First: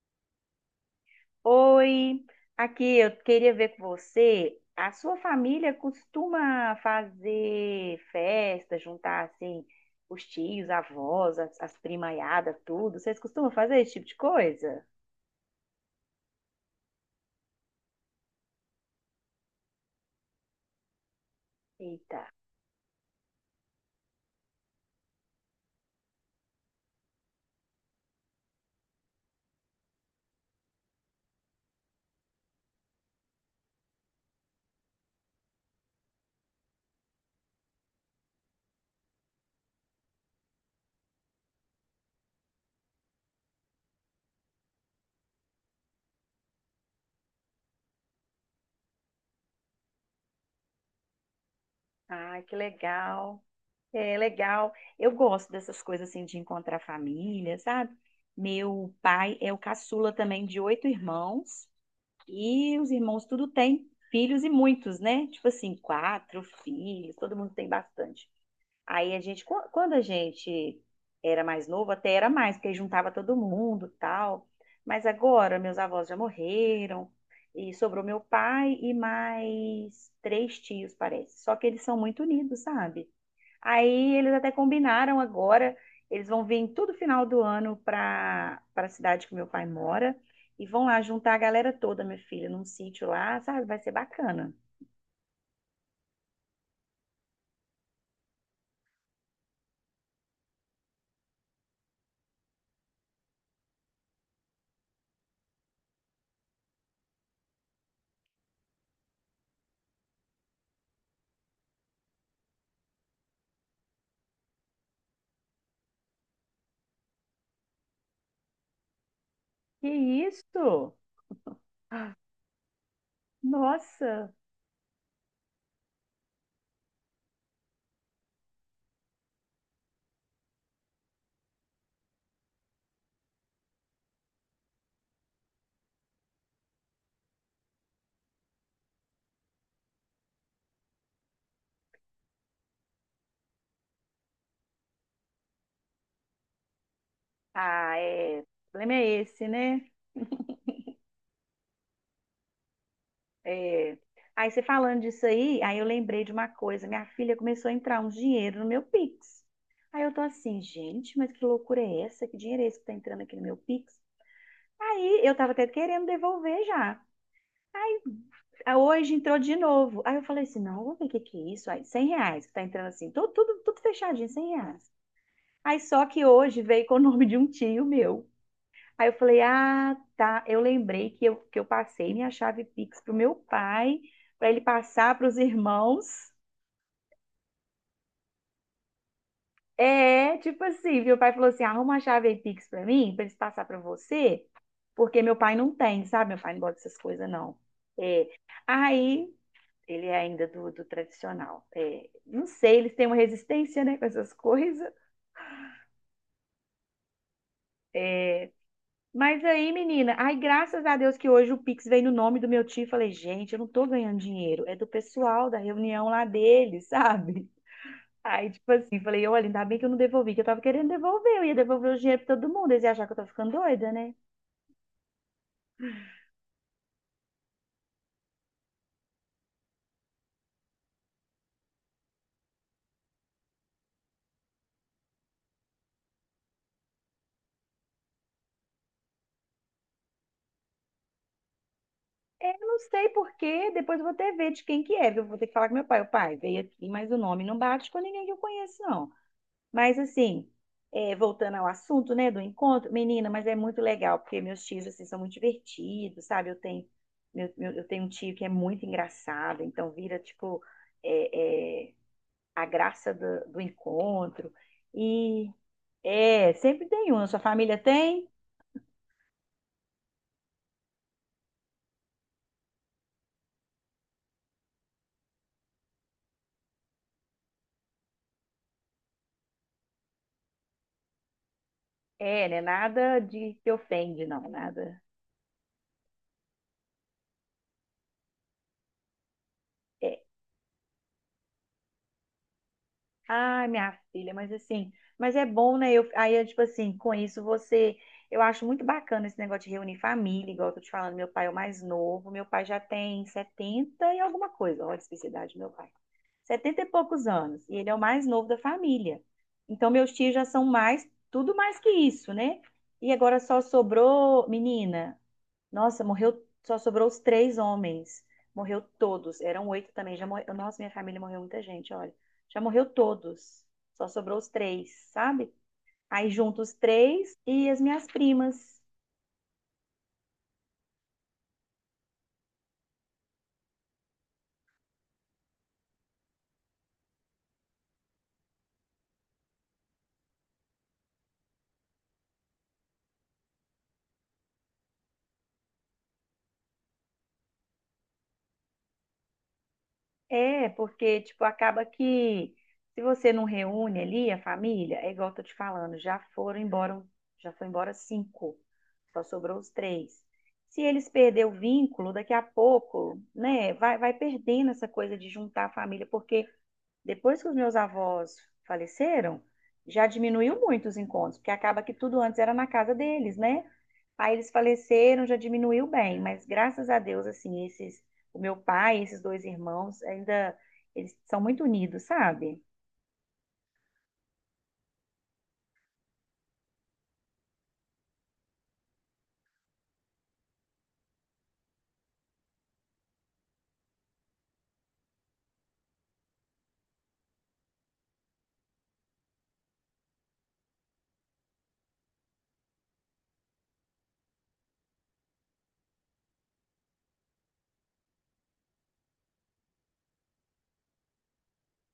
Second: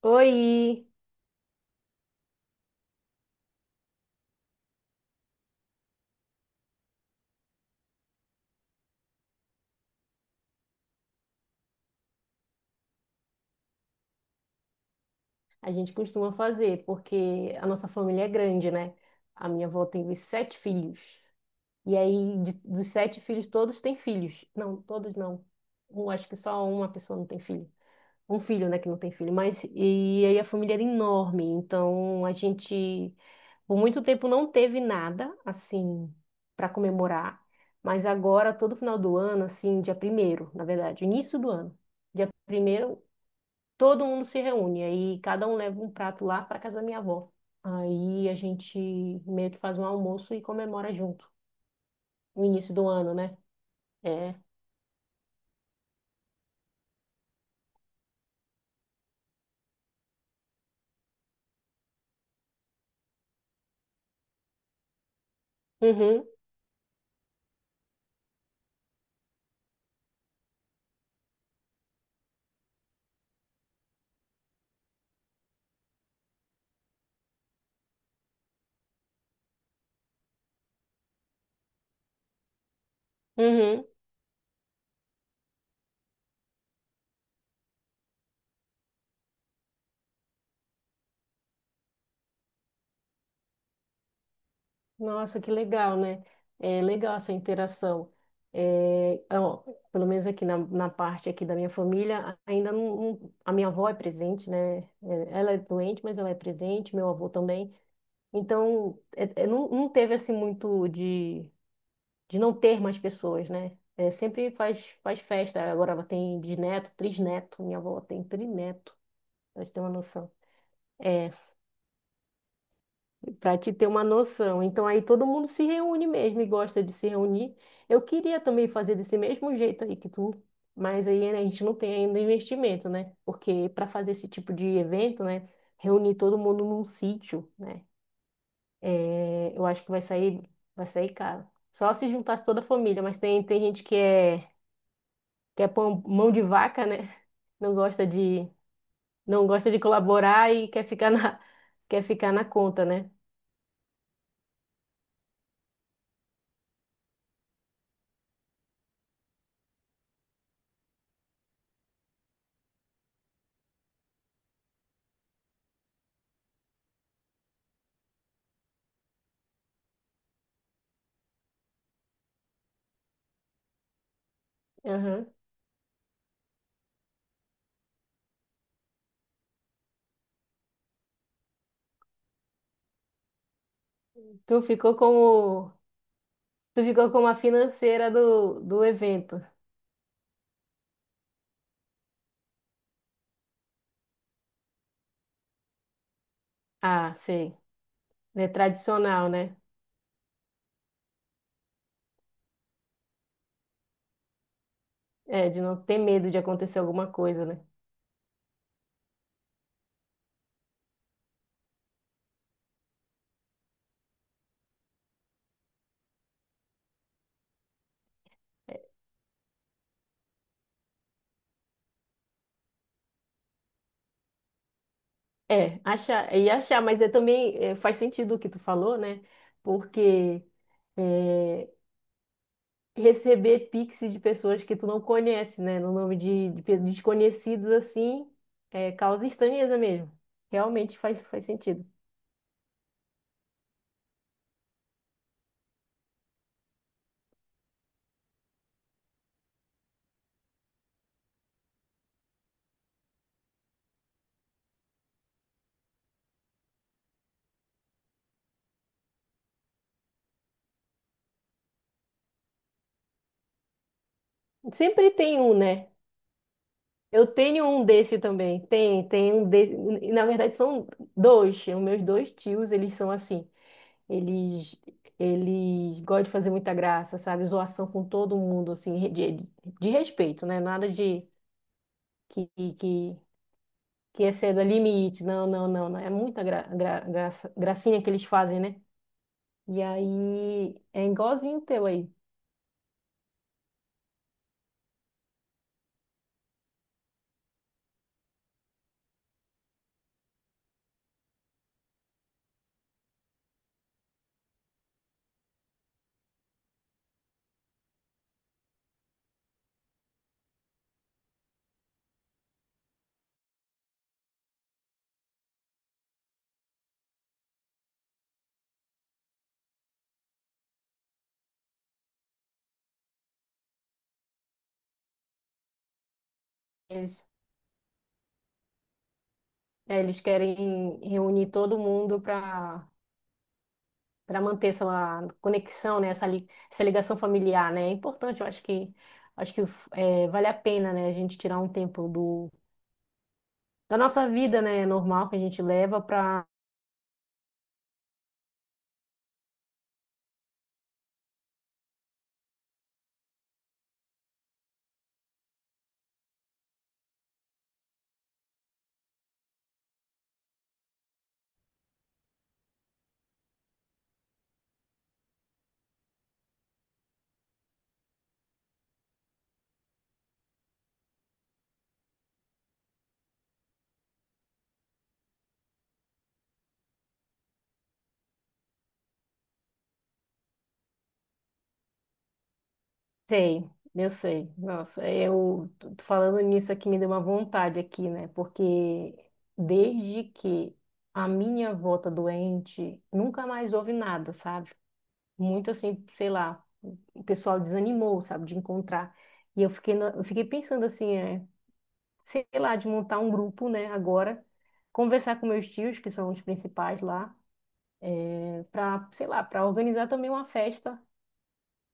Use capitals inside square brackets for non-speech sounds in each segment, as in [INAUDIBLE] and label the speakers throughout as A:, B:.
A: Oi!
B: Oi, aqui eu queria ver com você. A sua família costuma fazer festa, juntar assim os tios, avós, as primaiadas, tudo. Vocês costumam fazer esse tipo de coisa?
A: A gente costuma fazer, porque a nossa família é grande, né? A minha avó teve 7 filhos. E
B: Eita,
A: aí, dos 7 filhos, todos têm filhos. Não, todos não. Um, acho que só uma pessoa não tem filho. Um filho, né, que não tem filho. Mas, e aí a família era enorme. Então, a gente, por muito tempo, não teve nada, assim, para comemorar. Mas agora, todo final do ano, assim, dia primeiro, na verdade, início do ano. Dia primeiro todo mundo se reúne, aí cada um leva um prato lá para casa da minha avó. Aí a gente meio que faz um almoço e comemora junto,
B: ai,
A: o
B: que
A: início do ano, né?
B: legal. É
A: É.
B: legal. Eu gosto dessas coisas assim de encontrar família, sabe? Meu pai é o caçula também de oito irmãos. E os irmãos tudo têm filhos e muitos, né? Tipo assim,
A: Uhum,
B: quatro filhos, todo mundo tem bastante. Aí a gente, quando a gente era mais novo, até era mais, porque aí juntava todo mundo, tal. Mas agora meus avós já morreram e sobrou meu pai e mais três tios, parece. Só que eles são muito unidos, sabe?
A: uhum.
B: Aí eles até combinaram agora, eles vão vir em todo final do ano para a cidade que meu pai mora e vão lá juntar a galera toda, minha filha, num sítio lá, sabe? Vai ser bacana.
A: Nossa, que legal, né? É legal essa interação. É, ó, pelo menos aqui na parte aqui da minha família, ainda não- a minha avó é presente, né? É, ela é doente, mas ela é presente, meu avô também. Então, é, não, não teve assim muito de não ter mais pessoas, né? É, sempre faz, faz festa. Agora ela tem bisneto, trisneto. Minha avó tem trineto, pra gente ter uma
B: Que
A: noção.
B: isso?
A: É, pra te ter uma
B: Nossa!
A: noção. Então aí todo mundo se reúne mesmo e gosta de se reunir. Eu queria também fazer desse mesmo jeito aí que tu, mas aí né, a gente não tem ainda investimento, né? Porque para fazer esse tipo de evento, né? Reunir todo mundo num sítio, né? É, eu acho que vai sair caro. Só se juntasse toda a família, mas tem gente que é mão de vaca, né? Não
B: Ah,
A: gosta
B: é. O
A: de,
B: problema é
A: não
B: esse,
A: gosta de
B: né?
A: colaborar e quer ficar na conta, né?
B: É. Aí você falando disso aí, aí eu lembrei de uma coisa. Minha filha começou a entrar um dinheiro no meu Pix. Aí eu tô assim, gente, mas que loucura é essa? Que dinheiro é esse que tá entrando aqui no meu Pix? Aí eu tava até querendo devolver já. Aí hoje entrou de novo. Aí eu falei assim, não, vamos ver o que que é isso. Aí, R$ 100 que tá entrando assim, tudo, tudo, tudo fechadinho, R$ 100.
A: Aham.
B: Aí só que hoje veio com o [LAUGHS] nome de um tio meu. Aí eu falei, ah, tá. Eu lembrei que que eu passei minha chave Pix pro meu pai, para ele
A: Tu ficou
B: passar para os
A: como,
B: irmãos.
A: tu ficou como a financeira do evento.
B: É, tipo assim, meu pai falou assim, arruma a chave aí Pix para mim, para eles passar para você, porque meu pai não tem, sabe? Meu pai não gosta dessas
A: Ah,
B: coisas,
A: sei.
B: não. É.
A: É tradicional,
B: Aí
A: né?
B: ele é ainda do tradicional. É, não sei, eles têm uma resistência, né, com essas [LAUGHS] coisas.
A: É, de não ter medo de acontecer alguma coisa, né?
B: Mas aí, menina, ai, graças a Deus que hoje o Pix veio no nome do meu tio. Falei, gente, eu não tô ganhando dinheiro, é do pessoal da reunião lá dele, [LAUGHS] sabe? Aí, tipo assim, falei, olha, ainda bem que eu não devolvi, que eu tava querendo devolver, eu ia devolver o dinheiro pra todo mundo, eles iam achar que eu tô ficando doida, né?
A: É, achar, mas faz sentido o que tu falou, né? Porque é, receber pix de pessoas que tu não conhece, né? No nome de desconhecidos, assim, é, causa estranheza mesmo. Realmente faz, faz sentido.
B: É, eu não sei por quê, depois eu vou até ver de quem que é, eu vou ter que falar com meu pai, o pai, veio aqui, mas o nome não bate com ninguém que eu conheço, não. Mas assim, é, voltando ao assunto, né, do encontro, menina, mas é muito legal, porque meus tios, assim, são muito divertidos, sabe? Eu tenho, eu tenho um tio que é muito engraçado, então vira, tipo, é, é, a graça do encontro.
A: Sempre tem
B: E,
A: um, né?
B: é, sempre tem um.
A: Eu
B: A sua
A: tenho
B: família
A: um desse
B: tem?
A: também. Tem, tem um desse. Na verdade, são 2. Os meus dois tios, eles são assim. Eles, eles gostam de fazer muita graça, sabe? Zoação com todo mundo, assim, de respeito, né? Nada de que,
B: É, né?
A: que
B: Nada de que
A: que
B: ofende, não,
A: exceda
B: nada.
A: limite. Não, não, não, não. É muita gracinha que eles fazem, né? E
B: é,
A: aí é igualzinho o teu aí.
B: Ah, minha filha, mas assim, mas é bom, né? Eu, aí, eu, tipo assim, com isso você. Eu acho muito bacana esse negócio de reunir família, igual eu tô te falando, meu pai é o mais novo, meu pai já tem 70 e alguma coisa, olha a especificidade do meu pai. Setenta e poucos anos, e ele é o mais novo da família. Então, meus tios já são mais, tudo mais que isso, né? E agora só sobrou, menina, nossa, morreu, só sobrou os três homens. Morreu todos. Eram oito também. Já morreu. Nossa, minha família morreu muita gente, olha. Já morreu todos. Só sobrou os três, sabe? Aí junto os
A: Eles,
B: três e as minhas primas.
A: é, eles querem reunir todo mundo para para manter essa conexão, né? Essa, essa ligação familiar, né? É importante, eu acho que é, vale a pena, né? A gente tirar um tempo do da nossa vida, né? Normal que a gente leva para
B: É, porque, tipo, acaba que se você não reúne ali a família, é igual eu tô te falando, já foram embora, já foi embora cinco. Só sobrou os três. Se eles perderem o vínculo, daqui a pouco, né, vai perdendo essa coisa de juntar a família, porque depois que os meus avós faleceram, já diminuiu muito os encontros, porque acaba que tudo antes era na casa deles, né? Aí eles faleceram, já diminuiu bem, mas graças a Deus, assim, esses, o meu pai, e esses dois irmãos, ainda, eles são muito unidos, sabe?
A: sei, eu sei. Nossa, eu tô falando nisso aqui me deu uma vontade aqui, né? Porque desde que a minha avó tá doente, nunca mais houve nada, sabe? Muito assim, sei lá, o pessoal desanimou, sabe, de encontrar. E eu fiquei pensando assim, é, sei lá, de montar um grupo, né, agora, conversar com meus tios, que são os principais lá, para, sei lá, para organizar também uma festa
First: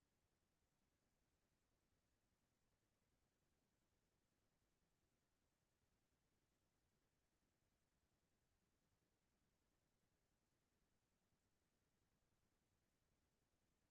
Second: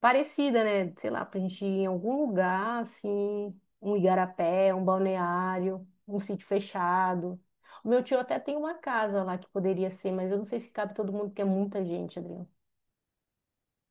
A: parecida, né? Sei lá, pra gente ir em algum lugar, assim, um igarapé, um balneário, um sítio fechado. O meu tio até tem uma casa lá que poderia ser, mas eu não sei se cabe todo mundo, porque é muita gente, Adriano.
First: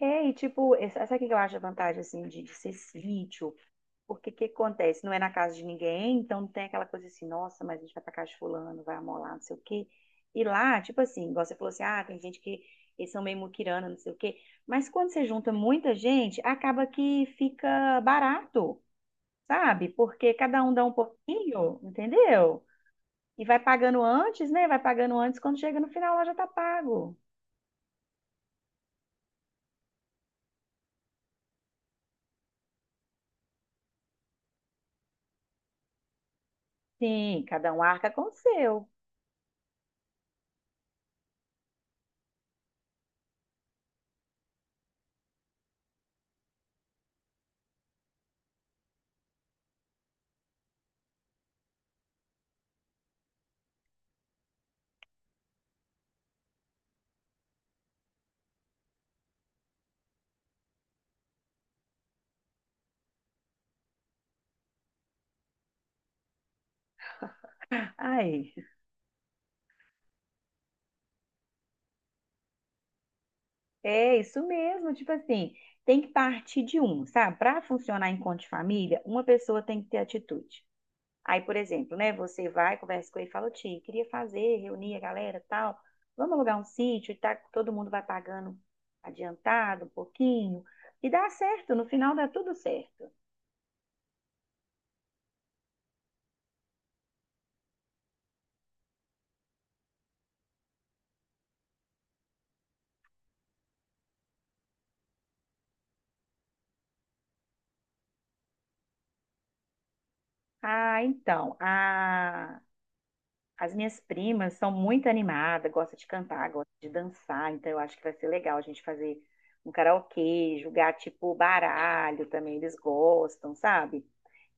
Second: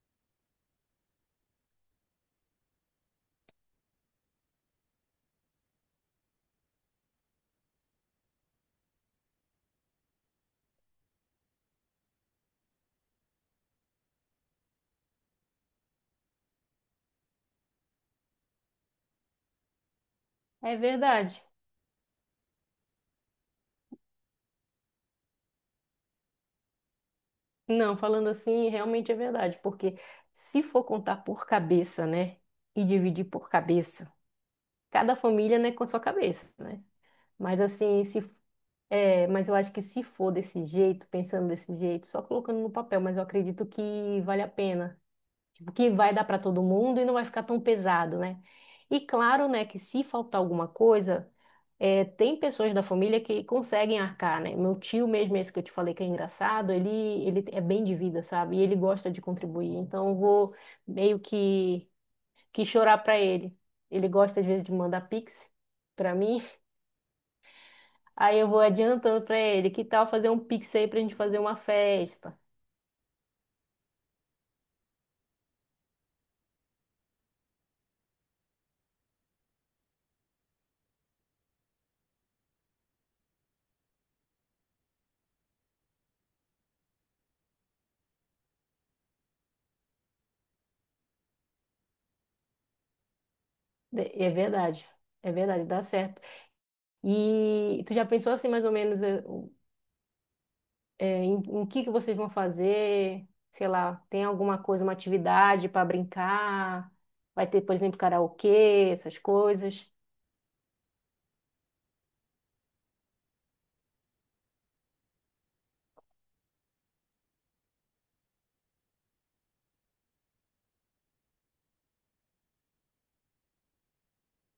B: É, e tipo, essa aqui que eu acho a vantagem, assim, de ser sítio. Porque o que acontece? Não é na casa de ninguém, então não tem aquela coisa assim, nossa, mas a gente vai pra casa de fulano, vai amolar, não sei o quê. E lá, tipo assim, igual você falou assim, ah, tem gente que eles são meio muquirana, não sei o quê. Mas quando você junta muita gente, acaba que fica barato, sabe? Porque cada um
A: É
B: dá um
A: verdade.
B: pouquinho, entendeu? E vai pagando antes, né? Vai pagando antes, quando chega no final lá já tá pago.
A: Não, falando assim, realmente é verdade, porque se for contar por cabeça, né? E dividir por cabeça, cada família, né, com a sua cabeça, né?
B: Sim,
A: Mas
B: cada um
A: assim,
B: arca
A: se
B: com o seu.
A: é, mas eu acho que se for desse jeito, pensando desse jeito, só colocando no papel, mas eu acredito que vale a pena. Tipo, que vai dar para todo mundo e não vai ficar tão pesado, né? E claro, né, que se faltar alguma coisa, é, tem pessoas da família que conseguem arcar, né? Meu tio mesmo, esse que eu te falei que é engraçado, ele é bem de vida, sabe? E ele gosta de contribuir. Então eu vou meio que chorar para ele. Ele gosta às vezes de mandar pix para mim. Aí eu
B: Ai.
A: vou adiantando pra ele, que tal fazer um pix aí pra gente fazer uma festa?
B: É isso mesmo, tipo assim, tem que partir de um, sabe? Para funcionar enquanto de família, uma pessoa tem que ter atitude. Aí, por exemplo, né, você vai, conversa com ele e fala, Ti, queria fazer, reunir a galera, tal, vamos alugar um sítio e tá, todo mundo vai pagando adiantado um pouquinho, e dá certo, no final dá tudo certo.
A: De- É verdade, é verdade, dá certo. E tu já pensou assim mais ou menos em que vocês vão fazer? Sei lá, tem alguma coisa, uma atividade pra brincar? Vai ter, por exemplo, karaokê, essas coisas?
B: Ah, então, as minhas primas são muito animadas, gostam de cantar, gostam de dançar, então eu acho que vai ser legal a gente fazer um karaokê, jogar tipo baralho também, eles gostam, sabe?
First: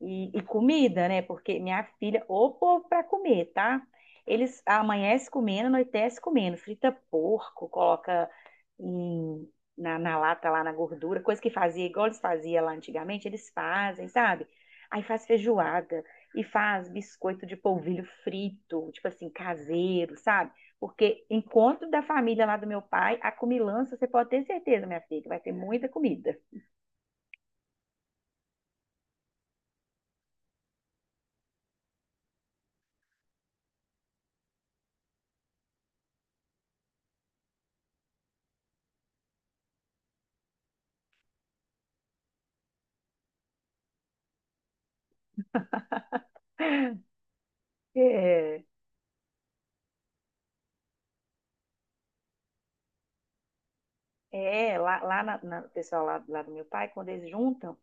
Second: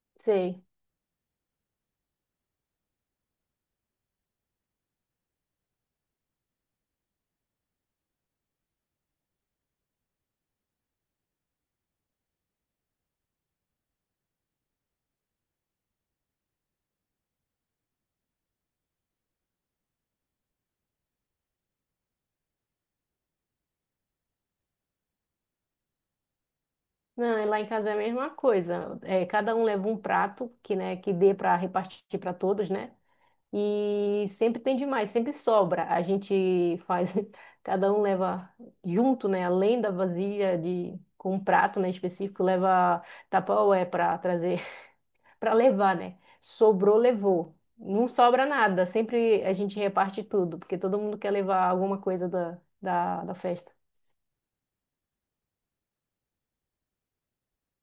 B: E
A: Sei.
B: comida, né? Porque minha filha, ô povo pra comer, tá? Eles amanhece comendo, anoitece comendo, frita porco, coloca em- na lata, lá na gordura, coisa que fazia, igual eles faziam lá antigamente, eles fazem, sabe? Aí faz feijoada e faz biscoito de polvilho frito, tipo assim, caseiro, sabe? Porque encontro da família lá do meu pai, a comilança, você pode ter certeza, minha filha, que vai ter muita comida.
A: Não, e lá em casa é a mesma coisa. É, cada um leva um prato que, né, que dê para repartir para todos, né? E sempre tem demais, sempre sobra. A gente faz, [LAUGHS] cada um leva junto, né? Além da vasilha de com um prato, né, específico, leva tapaué para trazer, [LAUGHS] para levar, né? Sobrou, levou. Não sobra
B: É,
A: nada, sempre a gente reparte tudo, porque todo mundo quer levar alguma coisa da festa.
B: é lá, o pessoal lá, lá do meu pai, quando eles juntam,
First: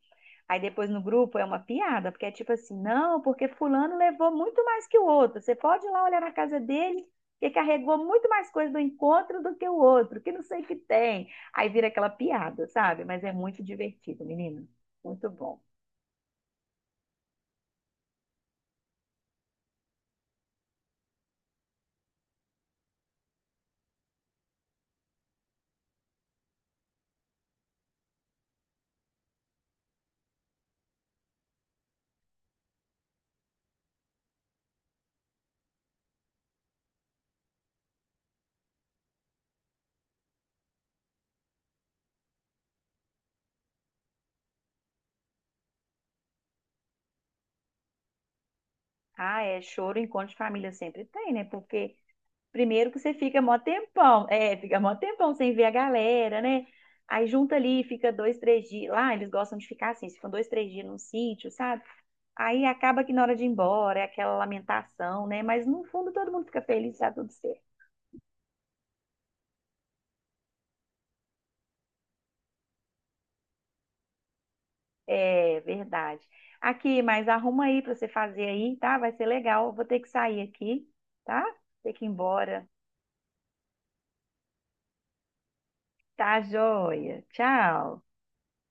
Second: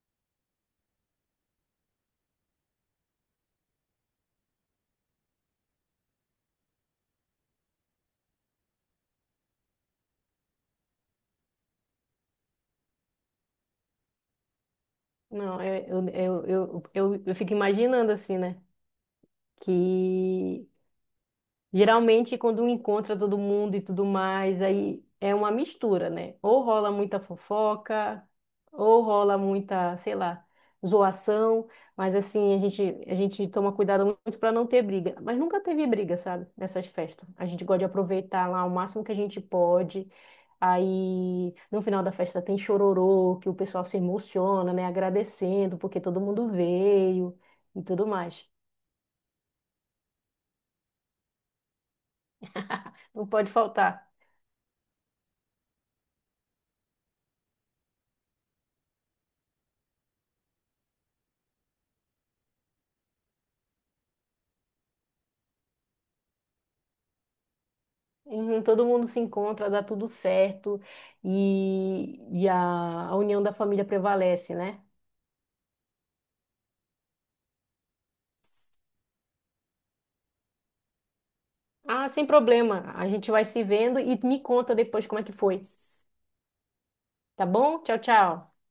B: aí depois no grupo é uma piada, porque é tipo assim, não, porque fulano levou muito mais que o outro. Você pode ir lá olhar na casa dele, que carregou muito mais coisa do encontro do que o outro, que não sei o que tem. Aí vira aquela piada, sabe? Mas é muito divertido, menino. Muito bom.
A: Não, eu, eu, eu fico imaginando assim, né? Que Geralmente, quando encontra todo mundo e tudo mais, aí é uma mistura, né? Ou rola muita fofoca, ou rola muita, sei lá, zoação, mas assim, a gente toma cuidado muito para não ter briga. Mas nunca teve briga, sabe? Nessas festas. A gente gosta de aproveitar lá o máximo que a gente pode. Aí, no final da festa tem chororô, que o pessoal se emociona, né? Agradecendo porque todo mundo veio e tudo mais.
B: Ah, é choro, encontro de família sempre tem, né? Porque primeiro que você
A: Não
B: fica
A: pode
B: mó
A: faltar.
B: tempão, é, fica mó tempão sem ver a galera, né? Aí junta ali, fica 2, 3 dias. Lá eles gostam de ficar assim, se ficam 2, 3 dias num sítio, sabe? Aí acaba que na hora de ir embora é aquela lamentação, né? Mas no fundo todo mundo fica feliz, tá tudo certo.
A: Uhum, todo mundo se encontra, dá tudo certo e, e a, a união da família prevalece, né?
B: É verdade. Aqui, mas arruma aí pra você fazer aí, tá? Vai ser legal. Vou ter que sair aqui, tá? Ter que ir
A: Ah, sem
B: embora.
A: problema. A gente vai se vendo e me conta depois como é que foi.
B: Tá, joia.
A: Tá bom? Tchau,
B: Tchau.
A: tchau.